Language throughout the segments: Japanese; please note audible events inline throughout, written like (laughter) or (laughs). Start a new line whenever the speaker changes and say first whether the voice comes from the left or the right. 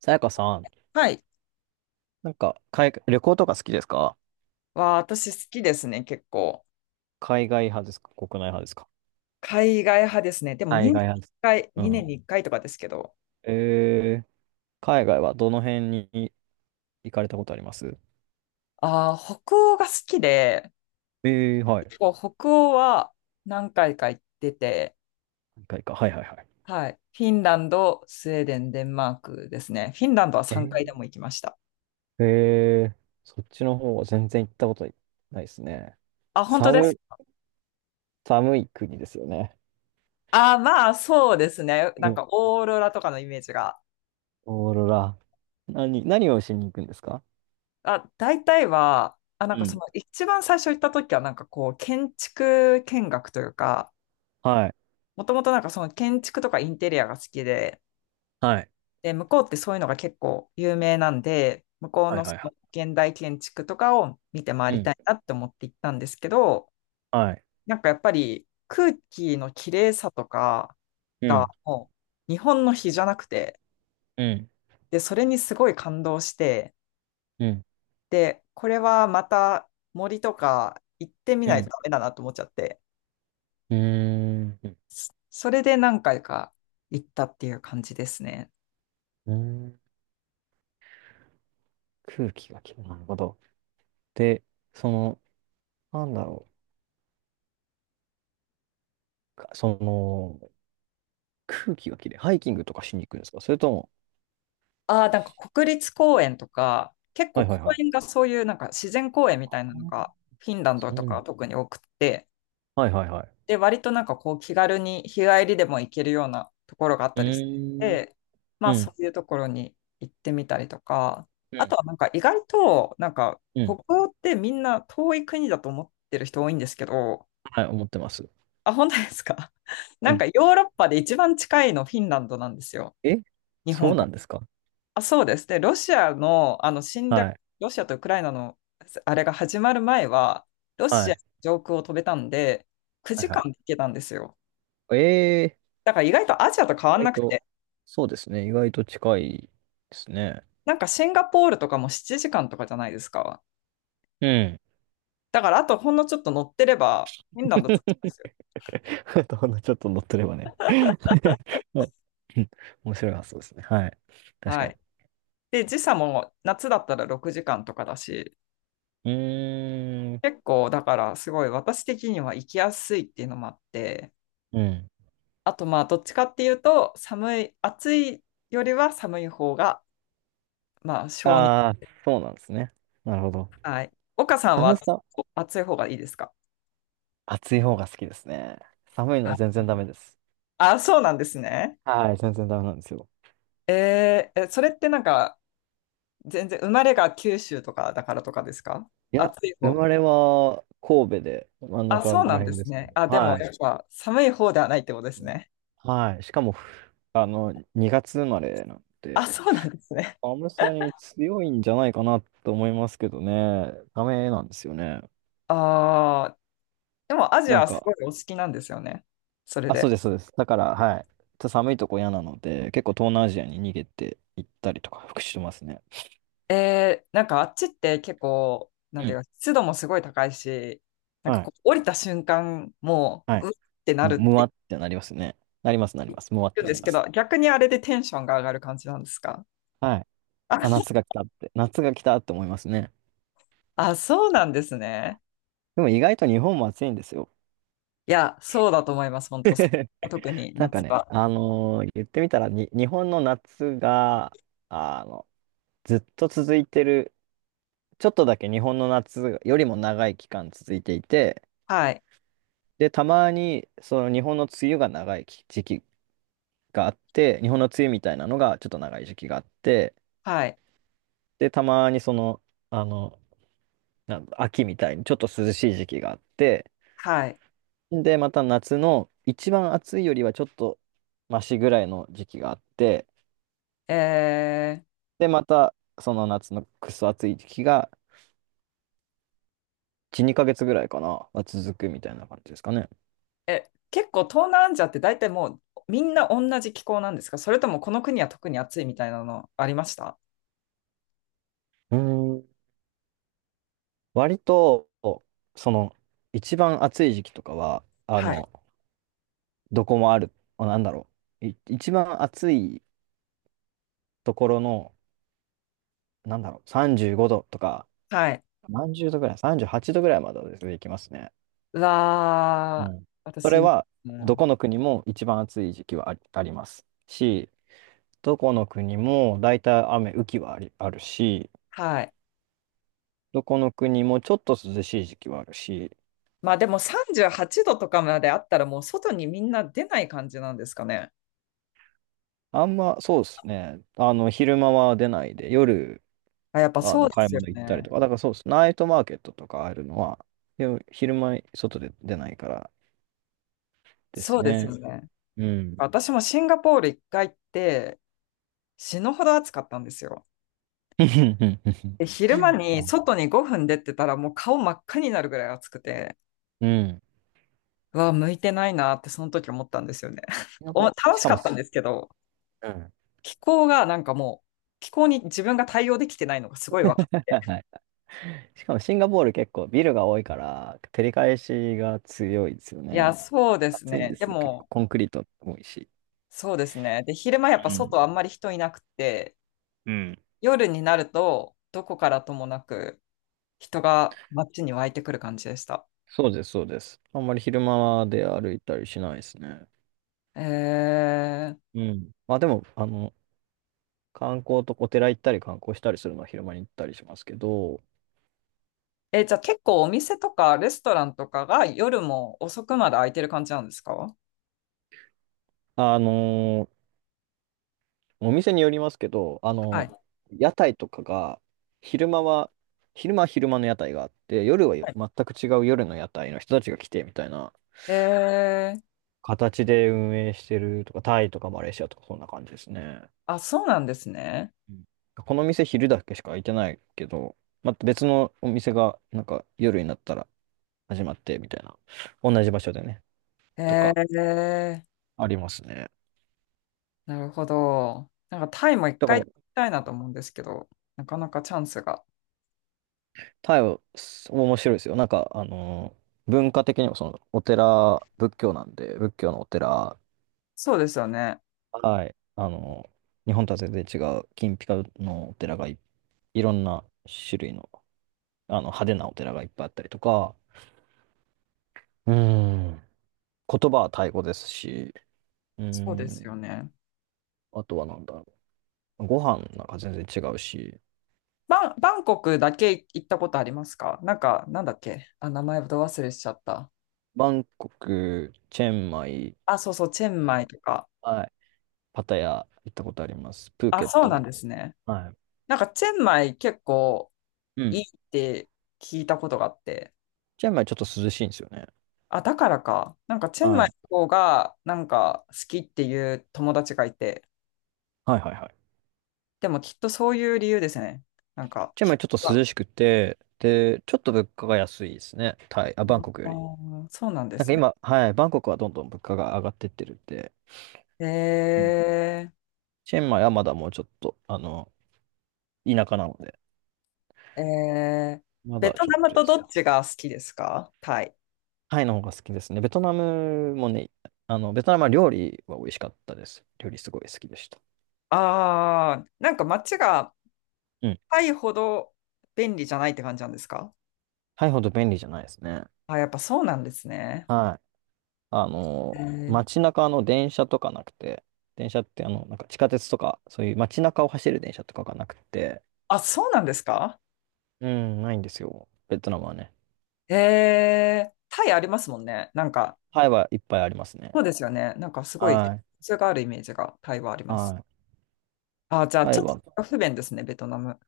right: さやかさん、
left: はい。
right: なんか、海外、旅行とか好きですか？
left: 私好きですね、結構。
right: 海外派ですか、国内派ですか？
left: 海外派ですね。でも
right: 海
left: 2年に
right: 外派です。
left: 1回、
right: う
left: 2年
right: ん。
left: に1回とかですけど。
right: えー、海外はどの辺に行かれたことあります？
left: ああ、北欧が好きで、
right: はい。
left: 結構北欧は何回か行ってて、
right: 何回か。はいはいはい。
left: はい。フィンランド、スウェーデン、デンマークですね。フィンランドは
right: え
left: 3回でも行きました。
right: ー、えーそっちの方は全然行ったことないですね。
left: あ、本当で
right: 寒、
left: す
right: 寒い国ですよね。
left: ああー、まあ、そうですね。な
right: う
left: ん
right: ん。
left: か、オーロラとかのイメージが。
right: オーロラ。何をしに行くんですか？
left: あ、大体は、あ、な
right: う
left: んかそ
right: ん。
left: の一番最初行った時は、なんかこう、建築見学というか、
right: はい。
left: もともとなんかその建築とかインテリアが好きで、
right: はい。
left: で、向こうってそういうのが結構有名なんで、向こう
right: はい
left: のそ
right: はい
left: の
right: は
left: 現代建築とかを見て回
right: い。う
left: りたい
right: ん。
left: なって思って行ったんですけど、
right: はい。
left: なんかやっぱり空気の綺麗さとか
right: う
left: が
right: ん。
left: もう日本の比じゃなくて、
right: うん。
left: で、それにすごい感動して、
right: うん。
left: で、これはまた森とか行ってみ
right: う
left: ないと
right: ん。
left: ダメだなと思っちゃって、
right: うーん。
left: それで何回か行ったっていう感じですね。
right: うーん、空気がきれい。なるほど。で、その、なんだろう。かその、空気がきれい。ハイキングとかしに行くんですか、それとも？
left: ああ、なんか国立公園とか、結
right: は
left: 構
right: いは
left: 公
right: いは
left: 園
right: い。
left: がそういうなんか自然公園み
right: あ、
left: たいなのがフィンランド
right: そう
left: と
right: な
left: か
right: の？
left: は特に多くって、
right: はいはいはい。
left: で、割となんかこう気軽に日帰りでも行けるようなところがあっ
right: う
left: たりし
right: ーん、
left: て、ま
right: う
left: あそ
right: ん、
left: ういうところに行ってみたりとか、
right: う
left: あ
right: ん、
left: とはなんか意外となんか
right: うん。
left: 北欧ってみんな遠い国だと思ってる人多いんですけど、
right: はい、思ってます。
left: あ、本当ですか？ (laughs) な
right: う
left: ん
right: ん。
left: かヨーロッパで一番近いのフィンランドなんですよ。
right: え、
left: 日
right: そう
left: 本
right: な
left: から。
right: んですか？
left: あ、そうです。で、ロシアの、あの侵
right: は
left: 略、
right: い、
left: ロシアとウクライナのあれが始まる前は、ロ
right: は
left: シア
right: い、
left: 上空を飛べたんで、
right: はい
left: 9時間
right: は
left: で行けたんですよ。
right: い。
left: だから意外とアジアと変わ
right: 意
left: ん
right: 外
left: なくて、
right: と、そうですね。意外と近いですね。
left: なんかシンガポールとかも7時間とかじゃないですか。
right: うん。
left: だからあとほんのちょっと乗ってれば、フィンランド着くんで
right: (laughs)
left: すよ。
right: (laughs) とほんのちょっと乗ってればね。(laughs) うん、面白い発想ですね。はい。確
left: は
right: かに。
left: い。で、時差も夏だったら6時間とかだし、
right: うーん。
left: 結構だからすごい私的には行きやすいっていうのもあって、
right: うん。
left: あとまあどっちかっていうと、寒い、暑いよりは寒い方がまあ、小児。
right: ああ、そうなんですね。なるほど。
left: はい。岡さん
right: 寒
left: は
right: さ、
left: 暑い方がいいですか？
right: 暑い方が好きですね。寒いの
left: は
right: は全
left: い。
right: 然ダメです。
left: あ、そうなんですね。
right: はい、全然ダメなんですよ。
left: えーえ、それってなんか、全然生まれが九州とかだからとかですか？
right: いや、
left: 暑い
right: 生
left: 方。
right: まれは神戸で、真ん
left: あ、
right: 中
left: そうな
right: ら
left: ん
right: へ
left: で
right: んで
left: す
right: すけ
left: ね。
right: ど。
left: あ、でも
right: は
left: や
right: い。
left: っぱ寒い方ではないってことですね。
right: はい。しかも、ふあの、2月生まれなん
left: あ、
right: で、
left: そうなんですね。
right: アムサに強いんじゃないかなと思いますけどね。ダメなんですよね。
left: ああ、でもアジ
right: な
left: ア
right: ん
left: はすご
right: か、
left: いお好きなんですよね。それ
right: あ、そう
left: で。
right: です、そうです。だから、はい。ちょっと寒いとこ嫌なので、結構東南アジアに逃げて行ったりとか、復してますね。
left: えーなんかあっちって結構、なん
right: う
left: てい
right: ん。
left: うか、湿度もすごい高いし、なんか
right: は
left: こ
right: い。
left: う降りた瞬間、も
right: は
left: う、う
right: い。
left: ってな
right: む
left: るっ
right: むわ
left: て
right: ってなりますね。なります、なります。むわっ
left: るん
right: てな
left: で
right: り
left: す
right: ま
left: けど、
right: す。
left: 逆にあれでテンションが上がる感じなんですか？
right: はい。
left: あ、
right: あ、
left: (laughs)
right: 夏が来たって。夏が来たって思いますね。
left: あ、そうなんですね。
right: でも意外と日本も暑いんですよ。
left: いや、そうだと思います、本当、さ特に
right: なん
left: 夏
right: かね、
left: は。
right: 言ってみたらに、日本の夏が、あの、ずっと続いてる、ちょっとだけ日本の夏よりも長い期間続いていて、
left: はい、
right: で、たまにその日本の梅雨が長い期時期があって、日本の梅雨みたいなのがちょっと長い時期があって、
left: はい、
right: で、たまにその、あの、なん秋みたいにちょっと涼しい時期があって、
left: はい。
right: で、また夏の一番暑いよりはちょっとマシぐらいの時期があって、
left: えー
right: で、またその夏のクソ暑い時期が1、2ヶ月ぐらいかな、は続くみたいな感じですかね。
left: え、結構東南アジアって大体もうみんな同じ気候なんですか？それともこの国は特に暑いみたいなのありました？
right: うーん、割と、その、一番暑い時期とかは、
left: はい、
right: どこもある、あ、なんだろう、い一番暑いところの、なんだろう、35度とか、
left: はい。
right: 何十度ぐらい、38度ぐらいまではですね、いきますね。
left: う
right: う
left: わー、
right: ん。そ
left: 私、
right: れ
left: う
right: は、ど
left: ん、
right: この国も一番暑い時期はあり、ありますし、どこの国も大体雨、雨季はあり、あるし、
left: はい。
right: どこの国もちょっと涼しい時期はあるし、
left: まあでも38度とかまであったらもう外にみんな出ない感じなんですかね。
right: あんま、そうですね。昼間は出ないで、夜
left: あ、やっぱそうで
right: 買い
left: すよ
right: 物行ったり
left: ね。
right: とか。だからそうです。ナイトマーケットとかあるのは、よ昼間外で出ないからです
left: そうです
right: ね。
left: よね。
right: うん。
left: 私もシンガポール一回行って死ぬほど暑かったんですよ。で、
right: (laughs) はい、
left: 昼間に外に5分出てたらもう顔真っ赤になるぐらい暑くて、
right: うん。
left: うわ、向いてないなってその時思ったんですよね。(laughs)
right: シンガ
left: お、
right: ポール、
left: 楽
right: し
left: し
right: か
left: か
right: も
left: ったん
right: し、
left: ですけど、
right: うん。は
left: 気候がなんかもう、気候に自分が対応できてないのがすごいわかっ
right: い
left: た。
right: はい、しかもシンガポール結構ビルが多いから、照り返しが強いですよ
left: いや、
right: ね。
left: そうです
right: 暑いん
left: ね。
right: で
left: で
right: すよ。結構
left: も、
right: コンクリート多いし。
left: そうですね。で、昼間やっぱ
right: うん。
left: 外あんまり人いなくて、
right: うん。
left: 夜になるとどこからともなく、人が街に湧いてくる感じでした。
right: そうです、そうです。あんまり昼間で歩いたりしないですね。
left: えー、
right: うん。まあでも、観光とお寺行ったり観光したりするのは昼間に行ったりしますけど、
left: え、じゃあ結構お店とかレストランとかが夜も遅くまで開いてる感じなんですか？
right: あのーお店によりますけど、
left: はい。
right: 屋台とかが、昼間は、昼間は昼間の屋台があって、夜は全
left: はい。
right: く違う夜の屋台の人たちが来てみたいな
left: えー、
right: 形で運営してるとか、タイとかマレーシアとかそんな感じですね。
left: あ、そうなんですね。
right: うん、この店昼だけしか開いてないけど、また別のお店がなんか夜になったら始まってみたいな、同じ場所でね、と
left: え
right: か
left: ー、
right: ありますね。
left: なるほど。なんかタイも一
right: だか
left: 回行
right: ら
left: きたいなと思うんですけど、なかなかチャンスが。
right: タイはす面白いですよ。なんか、文化的にもその、お寺、仏教なんで、仏教のお寺、
left: そうですよね。
right: はい、日本とは全然違う、金ピカのお寺がい、いろんな種類の、派手なお寺がいっぱいあったりとか、うーん、言葉はタイ語ですし、うー
left: そうですよ
right: ん、
left: ね。
right: あとはなんだろう、ご飯なんか全然違うし、
left: バンコクだけ行ったことありますか？なんか、なんだっけ。あ、名前ど忘れしちゃった。
right: バンコク、チェンマイ、
left: あ、そうそう、チェンマイとか。
right: はい、パタヤ行ったことあります。プー
left: あ、
right: ケッ
left: そう
right: トも
left: なん
right: 行っ、
left: ですね。
right: はい。
left: なんか、チェンマイ結構
right: う
left: いい
right: ん、
left: って聞いたことがあって。
right: チェンマイちょっと涼しいんですよね。
left: あ、だからか。なんか、チェンマ
right: は
left: イ
right: い。
left: の方が、なんか、好きっていう友達がいて。
right: はいはいはい。
left: でも、きっとそういう理由ですね。なんか、
right: チェン
left: 聞
right: マ
left: く
right: イちょっと
left: か。
right: 涼しくて、で、ちょっと物価が安いですね。タイ、あ、バンコク
left: あ
right: より。
left: ーそうなんで
right: なんか
left: すね。
right: 今、はい、バンコクはどんどん物価が上がってってるんで、うん、
left: え
right: チェンマイはまだもうちょっと、田舎なので、
left: ー、えー、
right: ま
left: ベ
right: だ
left: ト
right: ちょっ
left: ナム
right: と
left: とど
right: 安
left: っ
right: い。
left: ちが好きですか？タイ。
right: タイの方が好きですね。ベトナムもね、ベトナムは料理は美味しかったです。料理すごい好きでした。
left: ああ、なんか街が
right: うん。
left: タイほど便利じゃないって感じなんですか？
right: タイほど便利じゃないですね。
left: あ、やっぱそうなんですね。
right: はい。あ
left: え
right: の、
left: ー。
right: 街中の電車とかなくて、電車ってあの、なんか地下鉄とか、そういう街中を走る電車とかがなくて、
left: あ、そうなんですか？
right: うん、ないんですよ。ベトナムはね。
left: ええ、タイありますもんね。なんか、
right: タイはいっぱいあります
left: そ
right: ね。
left: うですよね。なんかすごい、普
right: はい。
left: 通があるイメージがタイはあります。
right: はい。
left: あ、じゃあ、
right: タ
left: ち
right: イ
left: ょっ
right: は、
left: と不便ですね、ベトナム。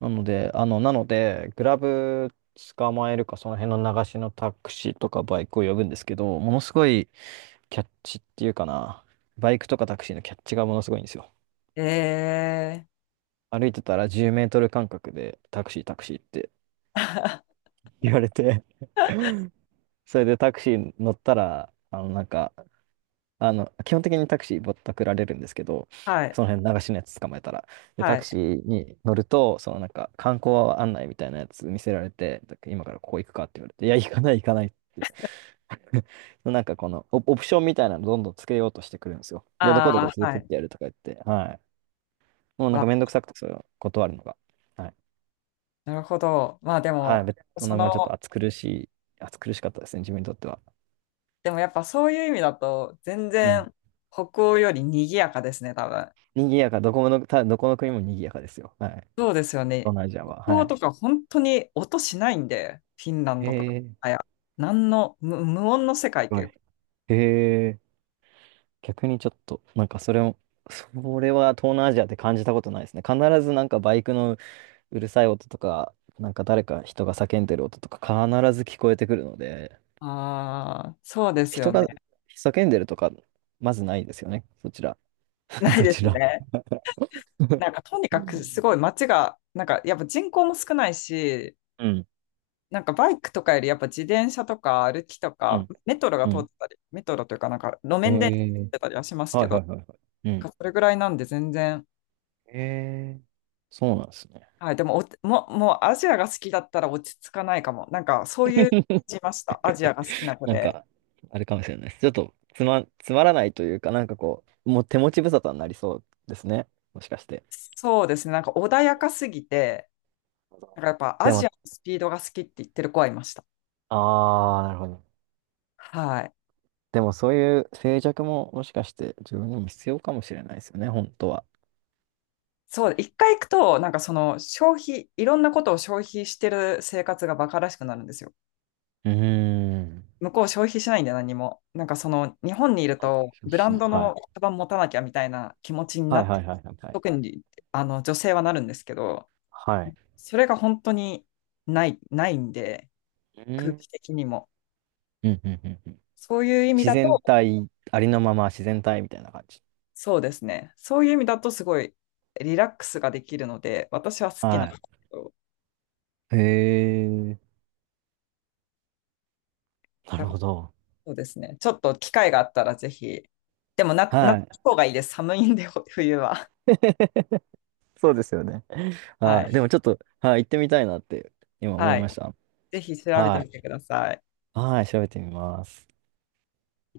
right: なので、グラブ捕まえるか、その辺の流しのタクシーとかバイクを呼ぶんですけど、ものすごいキャッチっていうかな、バイクとかタクシーのキャッチがものすごいんですよ。
left: ええ、
right: 歩いてたら10メートル間隔でタクシータクシーって
left: (laughs)
right: 言われて、 (laughs) それでタクシー乗ったら、基本的にタクシーぼったくられるんですけど、
left: はい、
right: その辺流しのやつ捕まえたら。で、タ
left: は
right: ク
left: い。
right: シーに乗ると、そのなんか観光案内みたいなやつ見せられて、今からここ行くかって言われて、いや、行かない行かないって。(laughs) なんかこのオプションみたいなのどんどんつけようとしてくるんですよ。で、どこどこ
left: ああ
right: 連れ
left: は
right: てっ
left: い。
right: てやるとか言って、はい。もうなん
left: わ、
right: かめんどくさくて、それを断るのが。はい。
left: なるほど。まあで
right: は
left: も、
right: い。ベト
left: そ
right: ナム
left: の、
right: はちょっと暑苦しい、暑苦しかったですね、自分にとっては。
left: でもやっぱそういう意味だと、全
right: うん。
left: 然北欧より賑やかですね、多分。
right: 賑やか、どこの国も賑やかですよ。はい。
left: そうですよ
right: 東
left: ね。
right: 南アジアは。
left: 北
right: は
left: 欧
right: い。
left: とか本当に音しないんで、フィンランドとか。
right: へえ、す
left: あいや、何の無、無音の世界って
right: ご
left: いう
right: い。
left: か。
right: へえ、逆にちょっと、なんかそれも、それは東南アジアって感じたことないですね。必ずなんかバイクのうるさい音とか、なんか誰か人が叫んでる音とか必ず聞こえてくるので、
left: ああ、そうですよ
right: 人
left: ね。
right: が
left: (laughs)
right: 叫んでるとか、まずないですよね。そちら。(laughs)
left: ない
right: そ
left: で
right: ち
left: す
right: ら。
left: ね。なんかとに
right: う
left: かくす
right: ん、
left: ごい街が、なんかやっぱ人口も少ないし、
right: うん、
left: なんかバイクとかよりやっぱ自転車とか歩きと
right: う
left: か、
right: ん。
left: メトロが
right: う
left: 通って
right: ん、
left: たり、メトロというかなんか路
right: へ
left: 面電車が通っ
right: え、
left: てたりはします
right: は
left: け
right: い
left: ど、
right: はいはいはい。う
left: な
right: ん。
left: んかそれぐらいなんで全然、
right: へえ、そうなんですね。
left: はい、でももうアジアが好きだったら落ち着かないかも。なんかそういう感
right: (laughs)
left: じました。アジアが好きな子
right: なん
left: で。
right: か、あれかもしれないです。ちょっとつまらないというか、なんかこう、もう手持ち無沙汰になりそうですね。もしかして。
left: そうですね。なんか穏やかすぎて、なんかやっぱア
right: で
left: ジア
right: も、
left: のスピードが好きって言ってる子はいました。
right: ああ、なるほど。
left: はい。
right: でもそういう静寂ももしかして自分にも必要かもしれないですよね、本当は。
left: そう、一回行くと、なんかその消費、いろんなことを消費してる生活がバカらしくなるんですよ。
right: うーん。
left: 向こう消費しないんで何も。なんかその日本にいる
right: はい。
left: と、
right: 消費
left: ブラ
right: し
left: ン
right: ない。
left: ド
right: は
left: の
right: い。
left: カバン持たなきゃみたいな気持ちにな
right: はい
left: っ
right: は
left: て、
right: いはいはいはい。
left: 特にあの女性はなるんですけど、
right: はい。
left: それが本当にない、ないんで、
right: うー
left: 空
right: ん。
left: 気的にも。
right: うんうんうんうん。
left: そういう意味
right: 自
left: だ
right: 然
left: と、
right: 体、ありのまま自然体みたいな感じ。
left: そうですね。そういう意味だとすごいリラックスができるので、私は好きなんで
right: は
left: すけど、
right: い。へえ。な
left: だ
right: るほど。
left: そうですね。ちょっと機会があったらぜひ。でもな、夏の
right: はい。
left: 方がいいです。寒いんで、冬は。
right: (laughs) そうですよね。
left: は
right: はい。で
left: い。
right: もちょっと、はい、行ってみたいなって今思い
left: はい。
right: ました。
left: ぜひ調べて
right: は
left: みて
right: い。
left: ください。
right: はい、調べてみます。